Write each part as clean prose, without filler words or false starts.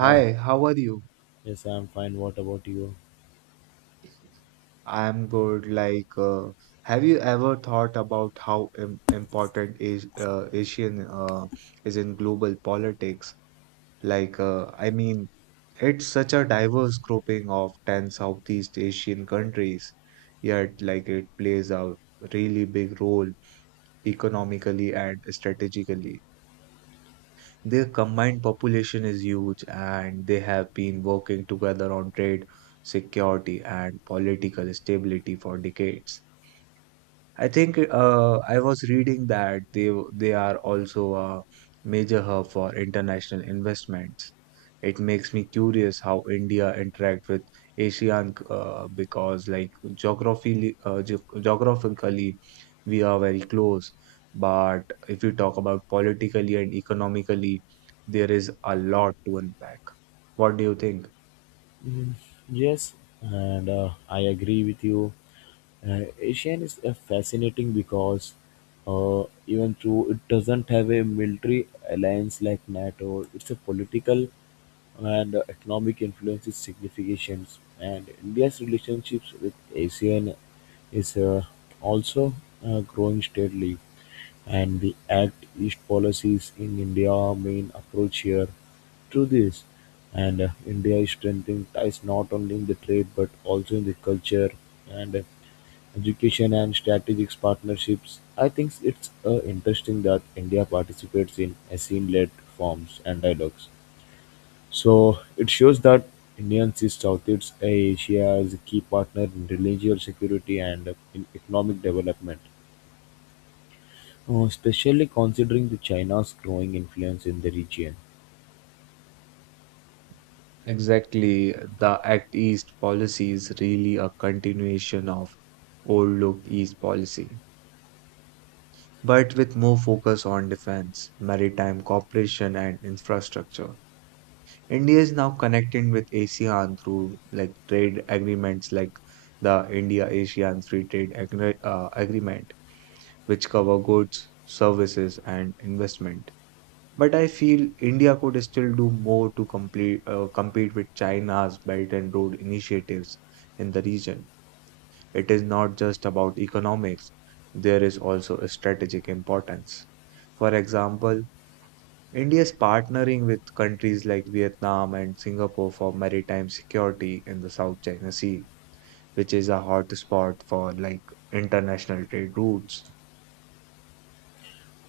Hi. how are you? Yes, I'm fine. What about you? I'm good. Have you ever thought about how im important is Asian is in global politics? I mean, it's such a diverse grouping of 10 Southeast Asian countries, yet like it plays a really big role economically and strategically. Their combined population is huge, and they have been working together on trade, security, and political stability for decades. I think I was reading that they are also a major hub for international investments. It makes me curious how India interact with ASEAN because like geographically geographically we are very close, but if you talk about politically and economically, there is a lot to unpack. What do you think? Yes, and I agree with you. Asian is fascinating because even though it doesn't have a military alliance like NATO, it's a political and economic influence is significant. And India's relationships with ASEAN is also growing steadily. And the Act East policies in India are main approach here to this. And India is strengthening ties not only in the trade but also in the culture and education and strategic partnerships. I think it's interesting that India participates in ASEAN led forms and dialogues. So it shows that Indian sees Southeast Asia as a key partner in regional security and in economic development. Especially considering the China's growing influence in the region. Exactly, the Act East policy is really a continuation of old Look East policy, but with more focus on defense, maritime cooperation, and infrastructure. India is now connecting with ASEAN through like trade agreements like the India ASEAN Free Trade Agreement, which cover goods, services, and investment. But I feel India could still do more to compete with China's Belt and Road initiatives in the region. It is not just about economics, there is also a strategic importance. For example, India is partnering with countries like Vietnam and Singapore for maritime security in the South China Sea, which is a hotspot for like international trade routes.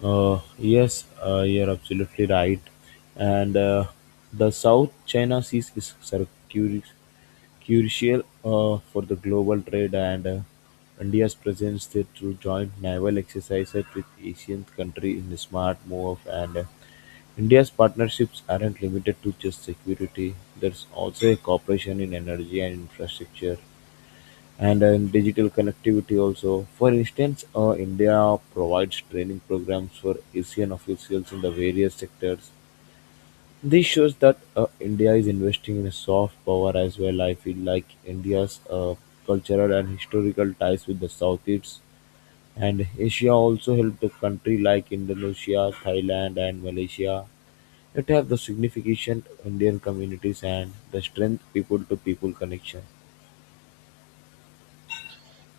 Yes, you're absolutely right. And The South China Sea is curi- crucial for the global trade, and India's presence there through joint naval exercises with Asian countries in a smart move. And India's partnerships aren't limited to just security. There's also a cooperation in energy and infrastructure. And In digital connectivity also. For instance, India provides training programs for ASEAN officials in the various sectors. This shows that India is investing in soft power as well. I feel like India's cultural and historical ties with the Southeast and Asia also helped the country like Indonesia, Thailand, and Malaysia that have the significant Indian communities and the strength people to people connection.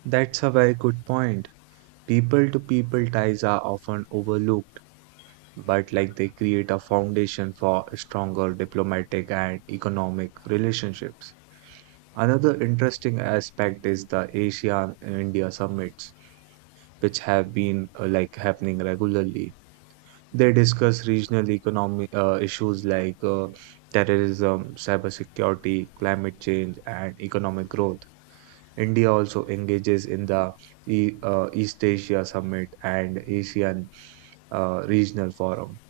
That's a very good point. People to people ties are often overlooked but like they create a foundation for stronger diplomatic and economic relationships. Another interesting aspect is the ASEAN and India summits, which have been like happening regularly. They discuss regional economic issues like terrorism, cybersecurity, climate change, and economic growth. India also engages in the East Asia Summit and ASEAN Regional Forum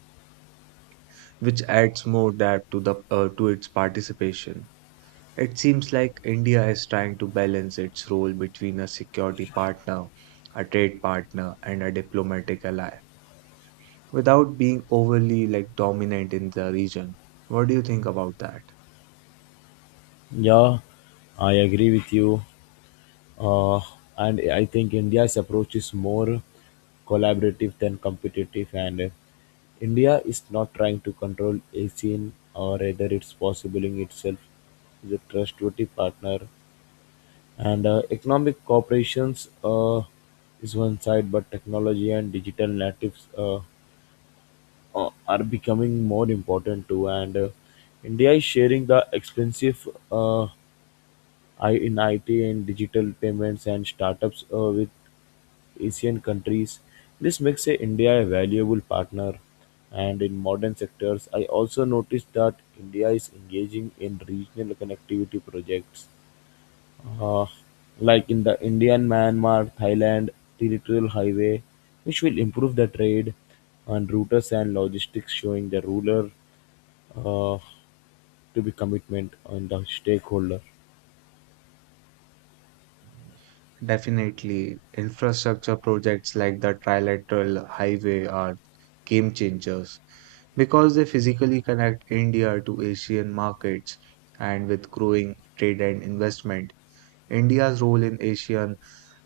which adds more depth to the to its participation. It seems like India is trying to balance its role between a security partner, a trade partner, and a diplomatic ally without being overly like dominant in the region. What do you think about that? Yeah, I agree with you. uh, and I think India's approach is more collaborative than competitive. And India is not trying to control a scene, or rather, it's possibling itself as a trustworthy partner. And Economic cooperations is one side, but technology and digital natives are becoming more important too. And India is sharing the expensive. I in IT and digital payments and startups with Asian countries. This makes India a valuable partner. And in modern sectors, I also noticed that India is engaging in regional connectivity projects, uh, like in the Indian Myanmar Thailand territorial highway, which will improve the trade and routers and logistics, showing the ruler uh, to be commitment on the stakeholder. Definitely, infrastructure projects like the trilateral highway are game changers because they physically connect India to Asian markets and with growing trade and investment. India's role in Asian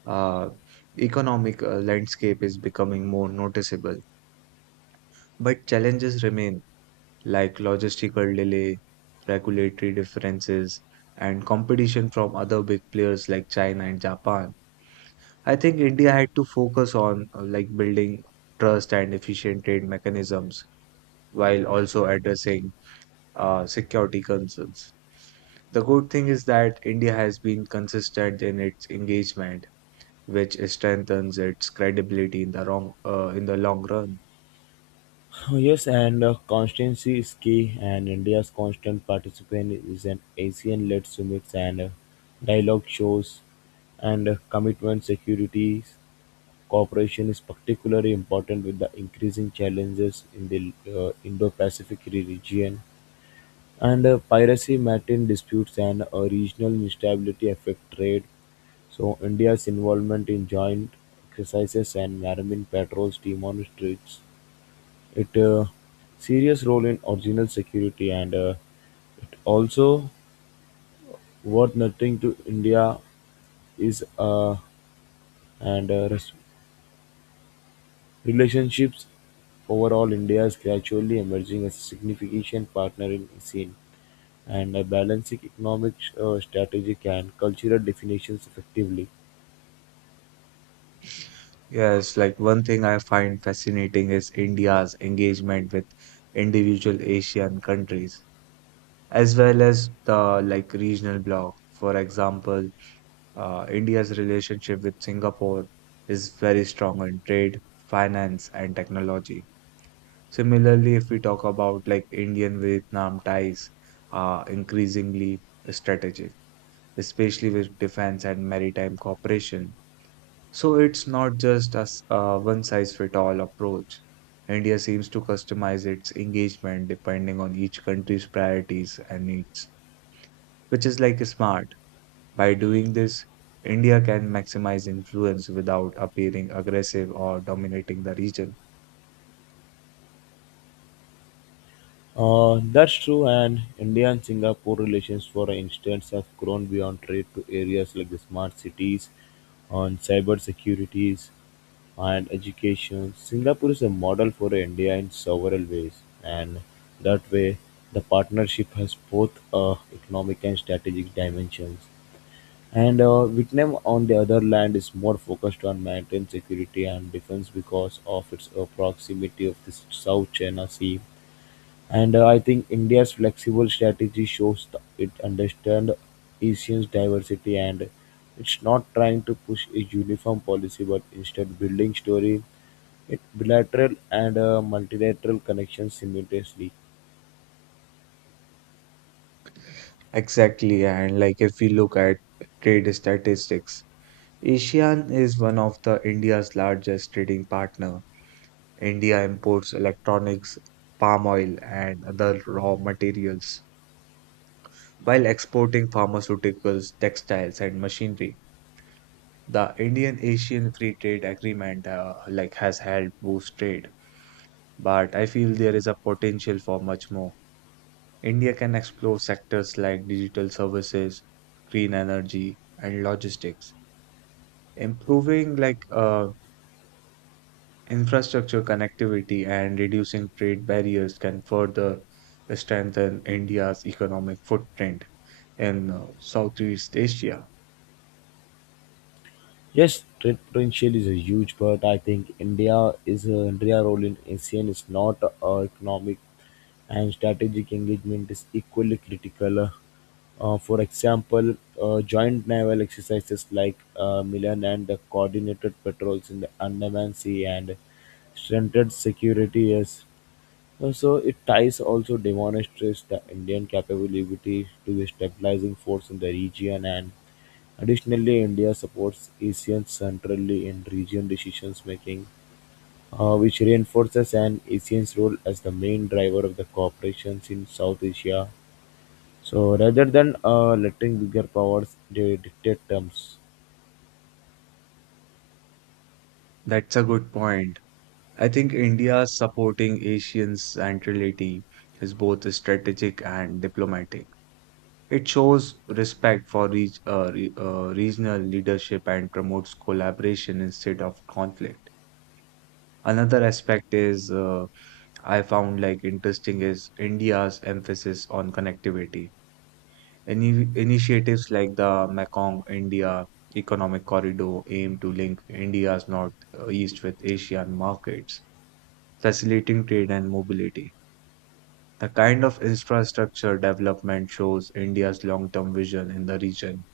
uh, economic landscape is becoming more noticeable. But challenges remain, like logistical delay, regulatory differences, and competition from other big players like China and Japan. I think India had to focus on like building trust and efficient trade mechanisms while also addressing security concerns. The good thing is that India has been consistent in its engagement which strengthens its credibility in the long run. Oh, yes, and constancy is key, and India's constant participation is an ASEAN led summits and dialogue shows, and commitment security cooperation is particularly important with the increasing challenges in the Indo Pacific region. And Piracy, maritime disputes, and regional instability affect trade. So, India's involvement in joint exercises and marine patrols demonstrates it serious role in original security and it also worth nothing to India is and relationships overall India is gradually emerging as a significant partner in scene and balancing economic strategic and cultural definitions effectively. Yes, like one thing I find fascinating is India's engagement with individual Asian countries as well as the like regional bloc. For example, India's relationship with Singapore is very strong in trade, finance, and technology. Similarly, if we talk about like Indian Vietnam ties are increasingly strategic, especially with defense and maritime cooperation. So it's not just a one-size-fits-all approach. India seems to customize its engagement depending on each country's priorities and needs, which is like smart. By doing this, India can maximize influence without appearing aggressive or dominating the region. That's true, and India and Singapore relations, for instance, have grown beyond trade to areas like the smart cities, on cyber securities, and education. Singapore is a model for India in several ways, and that way, the partnership has both economic and strategic dimensions. And Vietnam, on the other hand, is more focused on maritime security and defense because of its proximity of the South China Sea and I think India's flexible strategy shows it understands Asians' diversity and it's not trying to push a uniform policy but instead building story, it bilateral and multilateral connections simultaneously. Exactly, and like if we look at trade statistics, ASEAN is one of the India's largest trading partner. India imports electronics, palm oil, and other raw materials, while exporting pharmaceuticals, textiles, and machinery. The Indian Asian Free Trade Agreement like has helped boost trade, but I feel there is a potential for much more. India can explore sectors like digital services, green energy, and logistics, improving infrastructure connectivity and reducing trade barriers can further strengthen India's economic footprint in Southeast Asia. Yes, trade potential is a huge, but I think India is India role in ASEAN is not economic and strategic engagement is equally critical. For example, joint naval exercises like Milan and the coordinated patrols in the Andaman Sea and strengthened security is so it ties also demonstrates the Indian capability to be stabilizing force in the region and additionally, India supports ASEAN centrally in region decision-making, which reinforces an ASEAN's role as the main driver of the cooperations in South Asia. So rather than letting bigger powers dictate terms. That's a good point. I think India's supporting Asian centrality is both strategic and diplomatic. It shows respect for regional leadership and promotes collaboration instead of conflict. Another aspect is I found like interesting is India's emphasis on connectivity. Initiatives like the Mekong India Economic Corridor aim to link India's northeast with Asian markets, facilitating trade and mobility. The kind of infrastructure development shows India's long-term vision in the region,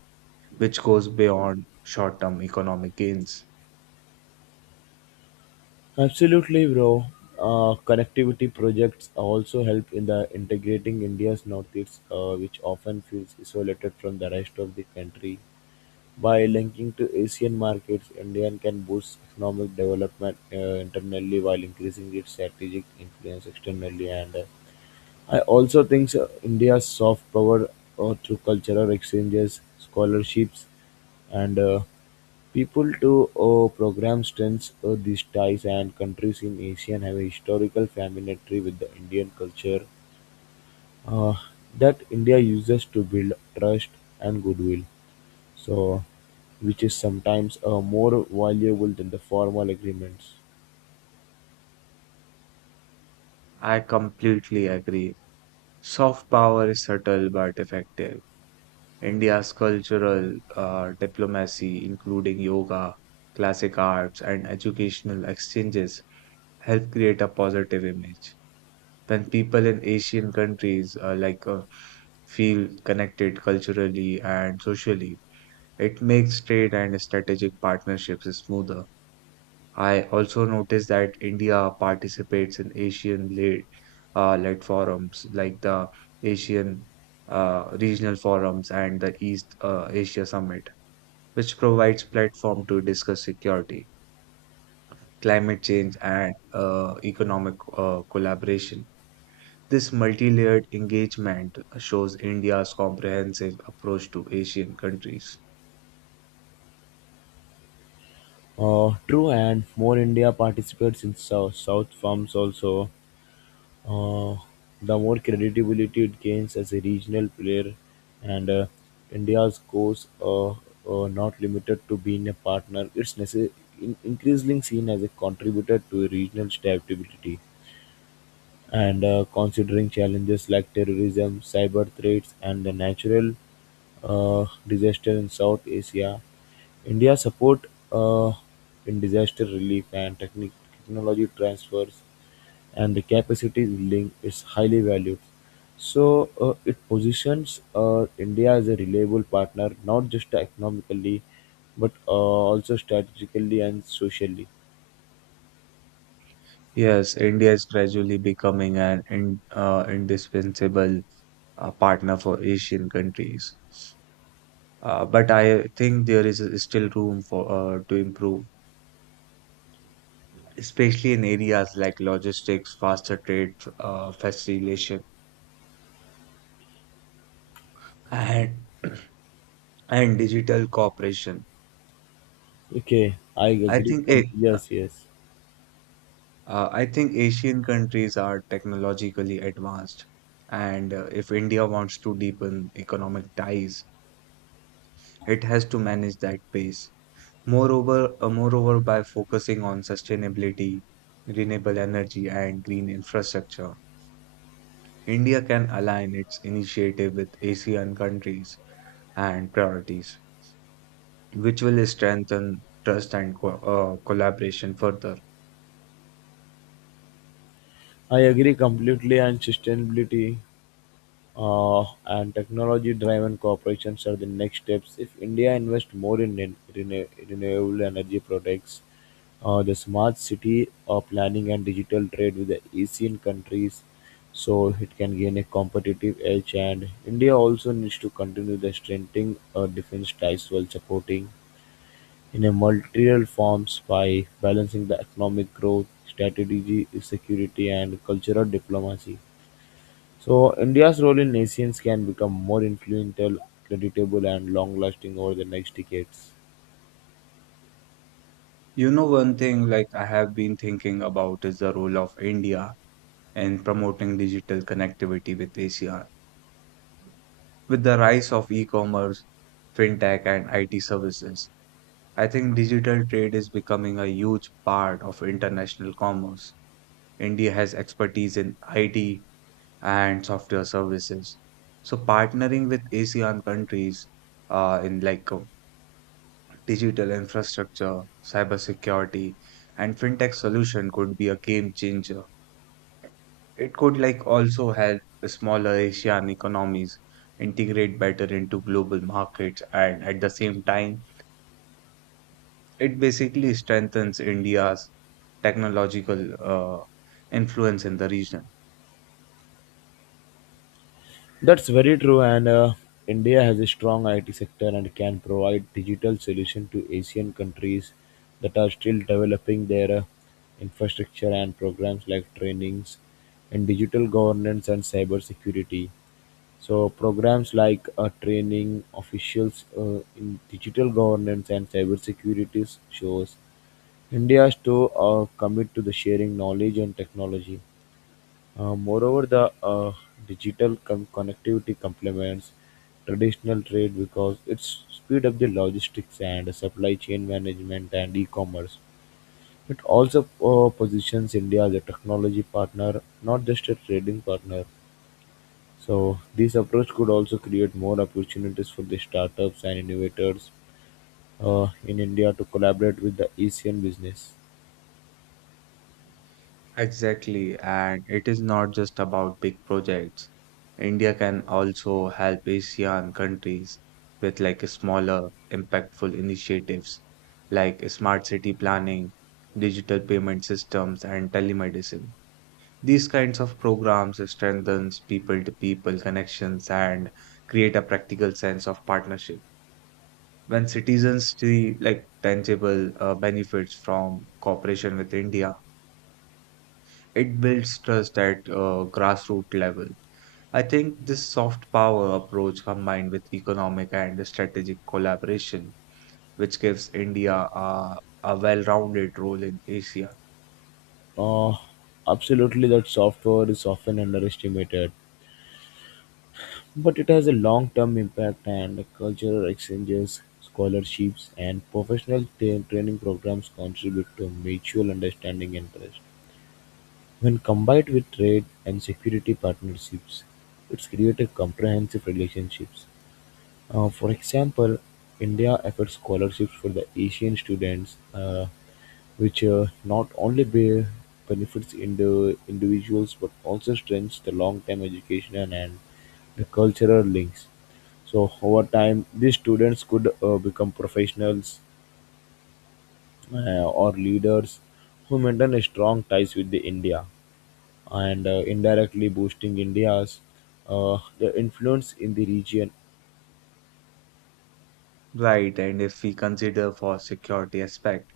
which goes beyond short-term economic gains. Absolutely, bro. Connectivity projects also help in the integrating India's northeast, which often feels isolated from the rest of the country. By linking to Asian markets, India can boost economic development internally while increasing its strategic influence externally. And I also think India's soft power through cultural exchanges, scholarships, and people to program strengths these ties and countries in asia have a historical familiarity with the indian culture uh, that india uses to build trust and goodwill so, which is sometimes more valuable than the formal agreements. I completely agree. Soft power is subtle but effective. India's cultural diplomacy, including yoga, classic arts, and educational exchanges, help create a positive image. When people in Asian countries feel connected culturally and socially, it makes trade and strategic partnerships smoother. I also noticed that India participates in Asian-led -led forums like the Asian regional forums and the East Asia Summit which provides platform to discuss security, climate change, and economic collaboration. This multi-layered engagement shows India's comprehensive approach to Asian countries. True, and more India participates in South, South firms also, uh, the more credibility it gains as a regional player, and India's goals are not limited to being a partner. It's increasingly seen as a contributor to regional stability. And Considering challenges like terrorism, cyber threats, and the natural disaster in South Asia, India support uh, in disaster relief and technology transfers and the capacity building is highly valued. So it positions India as a reliable partner, not just economically, but also strategically and socially. Yes, India is gradually becoming indispensable partner for Asian countries. But I think there is still room for to improve, especially in areas like logistics, faster trade, facilitation, and and digital cooperation. Okay, I I agree. think it, Yes, yes. I think Asian countries are technologically advanced, and if India wants to deepen economic ties, it has to manage that pace. Moreover, by focusing on sustainability, renewable energy, and green infrastructure, India can align its initiative with ASEAN countries and priorities, which will strengthen trust and collaboration further. I agree completely, and sustainability uh, and technology-driven corporations are the next steps. If India invests more in renewable energy products, the smart city planning and digital trade with the ASEAN countries, so it can gain a competitive edge. And India also needs to continue the strengthening defense ties while supporting in a multilateral forms by balancing the economic growth, strategy, security, and cultural diplomacy. So, India's role in Asians can become more influential, creditable, and long lasting over the next decades. You know, one thing like I have been thinking about is the role of India in promoting digital connectivity with ASEAN. With the rise of e-commerce, fintech, and IT services, I think digital trade is becoming a huge part of international commerce. India has expertise in IT and software services. So partnering with ASEAN countries in digital infrastructure, cybersecurity, and fintech solution could be a game changer. It could like also help the smaller Asian economies integrate better into global markets and at the same time it basically strengthens India's technological uh, influence in the region. That's very true, and India has a strong IT sector and can provide digital solution to Asian countries that are still developing their infrastructure and programs like trainings in digital governance and cyber security. So programs like training officials in digital governance and cybersecurity shows India's too commit to the sharing knowledge and technology. Moreover, the digital connectivity complements traditional trade because it speed up the logistics and supply chain management and e-commerce. It also positions India as a technology partner, not just a trading partner. So this approach could also create more opportunities for the startups and innovators in India to collaborate with the ASEAN business. Exactly, and it is not just about big projects. India can also help ASEAN countries with like smaller impactful initiatives like smart city planning, digital payment systems and telemedicine. These kinds of programs strengthens people-to-people connections and create a practical sense of partnership. When citizens see like tangible benefits from cooperation with India, it builds trust at grassroots level. I think this soft power approach combined with economic and strategic collaboration, which gives India a well-rounded role in Asia. Uh, Absolutely, that software is often underestimated, but it has a long term impact and cultural exchanges, scholarships, and professional training programs contribute to mutual understanding and trust. When combined with trade and security partnerships, it's created comprehensive relationships. For example, India offers scholarships for the Asian students, which not only benefits in the individuals but also strengthens the long-term education and the cultural links. So over time, these students could become professionals or leaders who maintain a strong ties with the India and indirectly boosting India's the influence in the region. Right, and if we consider for security aspect,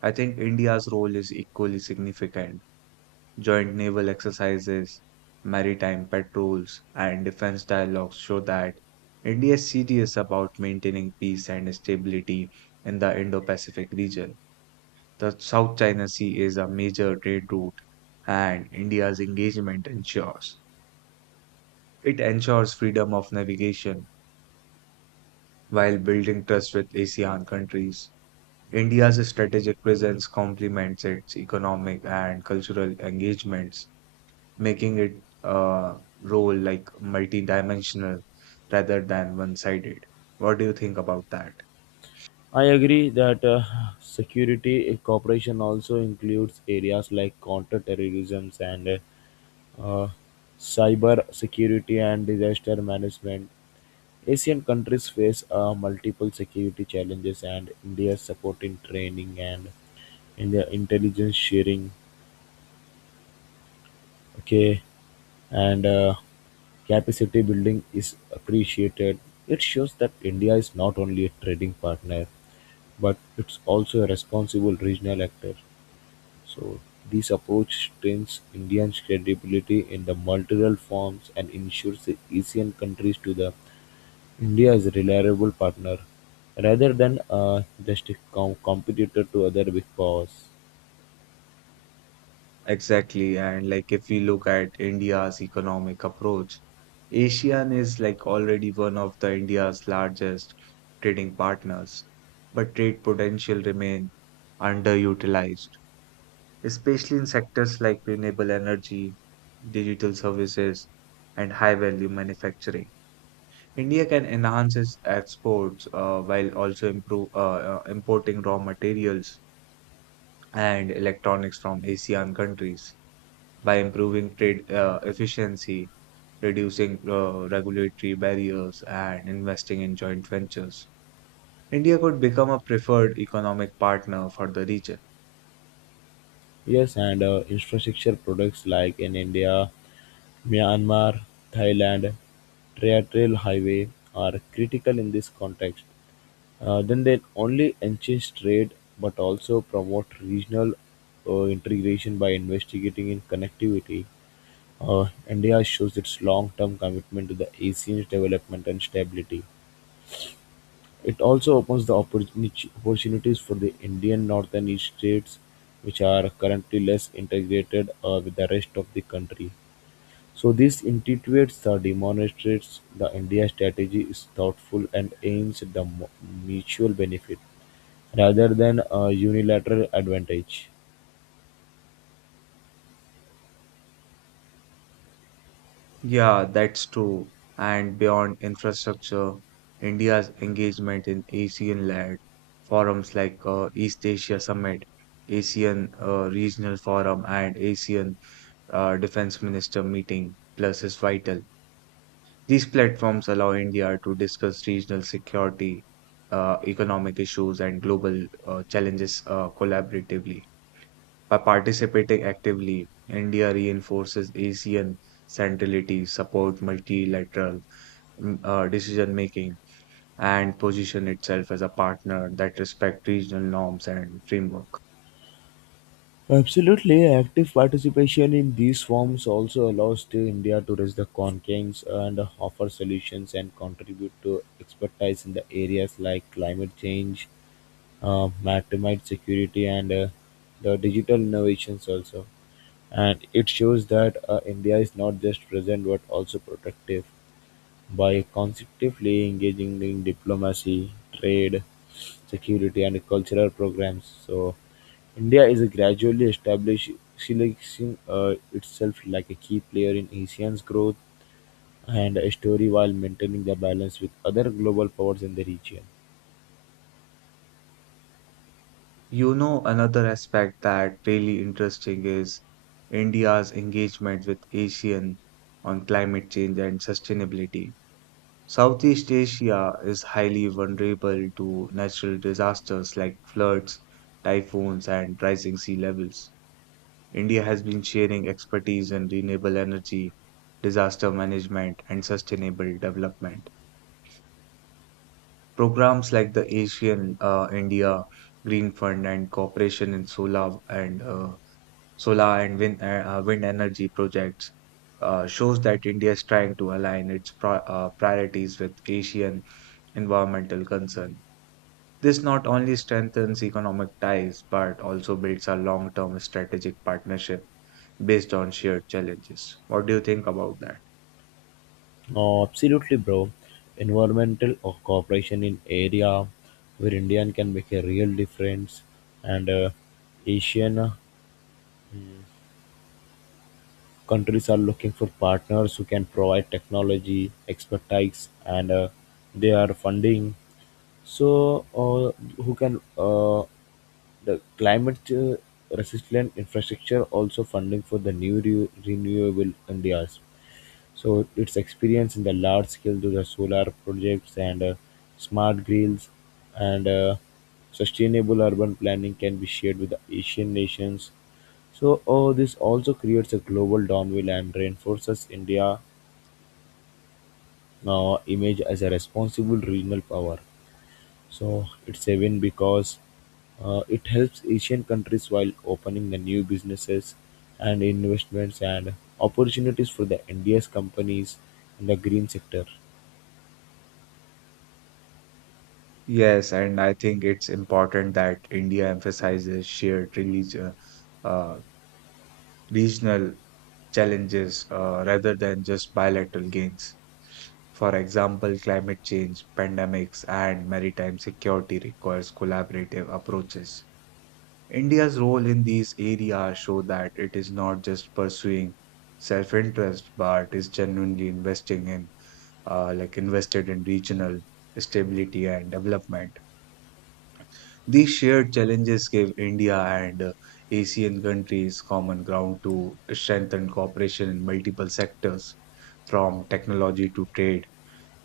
I think India's role is equally significant. Joint naval exercises, maritime patrols, and defense dialogues show that India is serious about maintaining peace and stability in the Indo Pacific region. The South China Sea is a major trade route, and India's engagement ensures it ensures freedom of navigation while building trust with ASEAN countries. India's strategic presence complements its economic and cultural engagements making it a role like multidimensional rather than one-sided. What do you think about that? I agree that security cooperation also includes areas like counter-terrorism and uh, uh, cyber security and disaster management. Asian countries face multiple security challenges, and India's support in training and in the intelligence sharing, okay, and capacity building is appreciated. It shows that India is not only a trading partner but it's also a responsible regional actor. So this approach strengthens India's credibility in the multilateral forums and ensures the ASEAN countries to the India as a reliable partner rather than just a competitor to other big powers. Exactly, and like if we look at India's economic approach, ASEAN is like already one of the India's largest trading partners, but trade potential remain underutilized, especially in sectors like renewable energy, digital services, and high-value manufacturing. India can enhance its exports while also importing raw materials and electronics from ASEAN countries by improving trade efficiency, reducing regulatory barriers, and investing in joint ventures. India could become a preferred economic partner for the region. Yes, and infrastructure products like in India, Myanmar, Thailand, terrestrial highway are critical in this context. Then they only enhance trade but also promote regional integration by investigating in connectivity. India shows its long-term commitment to the ASEAN's development and stability. It also opens the opportunities for the Indian northern states, which are currently less integrated with the rest of the country. So this intuitively the demonstrates the India strategy is thoughtful and aims at the mutual benefit rather than a unilateral advantage. Yeah, that's true. And beyond infrastructure, India's engagement in ASEAN led forums like East Asia Summit, ASEAN Regional Forum, and ASEAN Defense Minister Meeting Plus is vital. These platforms allow India to discuss regional security, economic issues, and global challenges collaboratively. By participating actively, India reinforces ASEAN centrality, support multilateral decision making, and position itself as a partner that respect regional norms and framework. Absolutely, active participation in these forums also allows to India to raise the conscience and offer solutions and contribute to expertise in the areas like climate change, maritime security, and the digital innovations also. And it shows that India is not just present but also protective. By constructively engaging in diplomacy, trade, security and cultural programs, so India is gradually establishing itself like a key player in ASEAN's growth and story while maintaining the balance with other global powers in the region. You know, another aspect that really interesting is India's engagement with ASEAN on climate change and sustainability. Southeast Asia is highly vulnerable to natural disasters like floods, typhoons, and rising sea levels. India has been sharing expertise in renewable energy, disaster management, and sustainable development. Programs like the Asian India Green Fund and cooperation in solar and wind wind energy projects shows that India is trying to align its priorities with Asian environmental concern. This not only strengthens economic ties but also builds a long-term strategic partnership based on shared challenges. What do you think about that? Oh, absolutely, bro. Environmental or cooperation in area where Indian can make a real difference, and Asian countries are looking for partners who can provide technology, expertise, and they are funding. So, who can the climate resilient infrastructure also funding for the new renewable India's. So its experience in the large scale to the solar projects and smart grids and sustainable urban planning can be shared with the Asian nations. So this also creates a global downwill and reinforces India image as a responsible regional power. So it's a win because it helps Asian countries while opening the new businesses and investments and opportunities for the India's companies in the green sector. Yes, and I think it's important that India emphasizes shared religion, uh, uh, regional challenges rather than just bilateral gains. For example, climate change, pandemics, and maritime security requires collaborative approaches. India's role in these areas show that it is not just pursuing self-interest, but is genuinely investing in invested in regional stability and development. These shared challenges gave India and ASEAN countries common ground to strengthen cooperation in multiple sectors, from technology to trade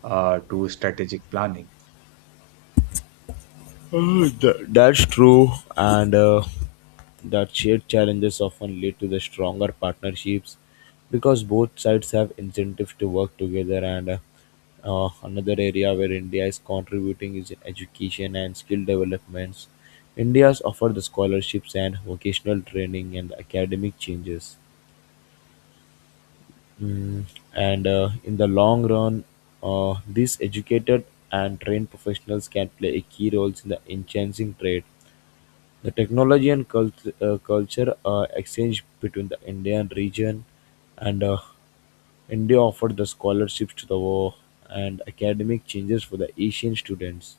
to strategic planning. That's true, and that shared challenges often lead to the stronger partnerships because both sides have incentives to work together. And another area where India is contributing is in education and skill developments. India's offer the scholarships and vocational training and academic changes. Mm, and in the long run, these educated and trained professionals can play a key role in the enhancing trade the technology and culture are exchanged between the Indian region and India offered the scholarships to the war and academic changes for the Asian students.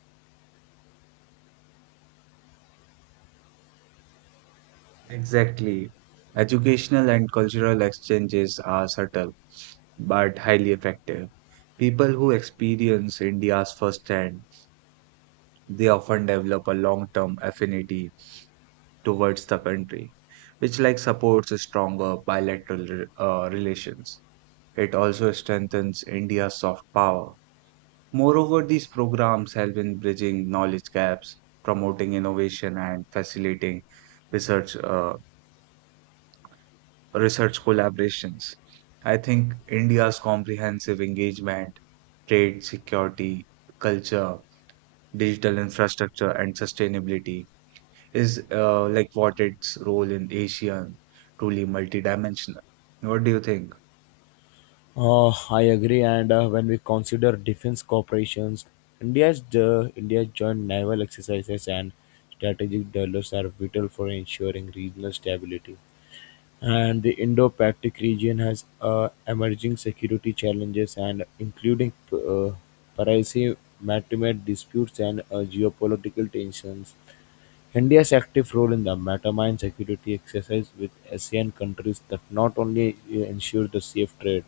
Exactly. Educational and cultural exchanges are subtle but highly effective. People who experience India's firsthand, they often develop a long-term affinity towards the country, which like supports stronger bilateral relations. It also strengthens India's soft power. Moreover, these programs help in bridging knowledge gaps, promoting innovation, and facilitating research uh, research collaborations. I think India's comprehensive engagement, trade, security, culture, digital infrastructure, and sustainability is what its role in Asian truly multidimensional. What do you think? I agree, and when we consider defense corporations, India's the India's joint naval exercises and strategic dialogues are vital for ensuring regional stability. And the Indo-Pacific region has emerging security challenges, and including pervasive maritime disputes and geopolitical tensions. India's active role in the maritime security exercise with ASEAN countries that not only ensure the safe trade,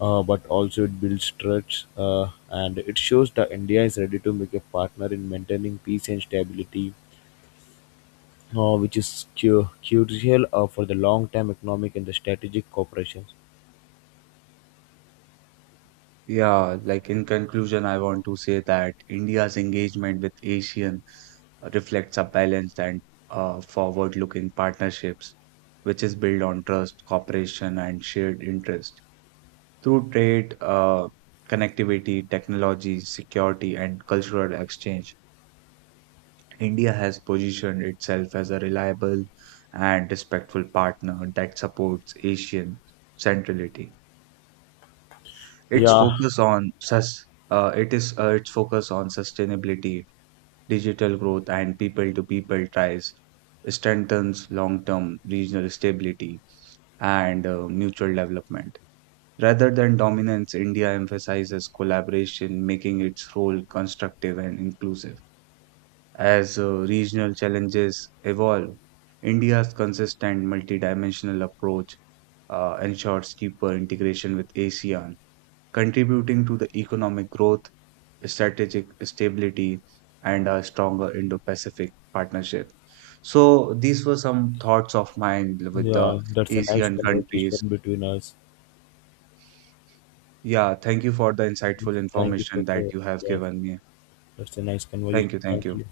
but also it builds trust, and it shows that India is ready to make a partner in maintaining peace and stability which is crucial for the long-term economic and the strategic cooperation. Yeah, like in conclusion, I want to say that India's engagement with ASEAN reflects a balanced and forward-looking partnerships, which is built on trust, cooperation, and shared interest through trade, connectivity, technology, security, and cultural exchange. India has positioned itself as a reliable and respectful partner that supports Asian centrality. Its Yeah, focus on sus it is its focus on sustainability, digital growth, and people-to-people ties strengthens long-term regional stability and mutual development. Rather than dominance, India emphasizes collaboration, making its role constructive and inclusive. As regional challenges evolve, India's consistent multidimensional approach ensures deeper integration with ASEAN, contributing to the economic growth, strategic stability, and a stronger Indo Pacific partnership. So, these were some thoughts of mine with the yeah, that's a nice ASEAN conversation countries. between us. Yeah, thank you for the insightful Thank you for information that the, you have yes, given me. that's a nice conversation. Thank you, thank Thank you. you.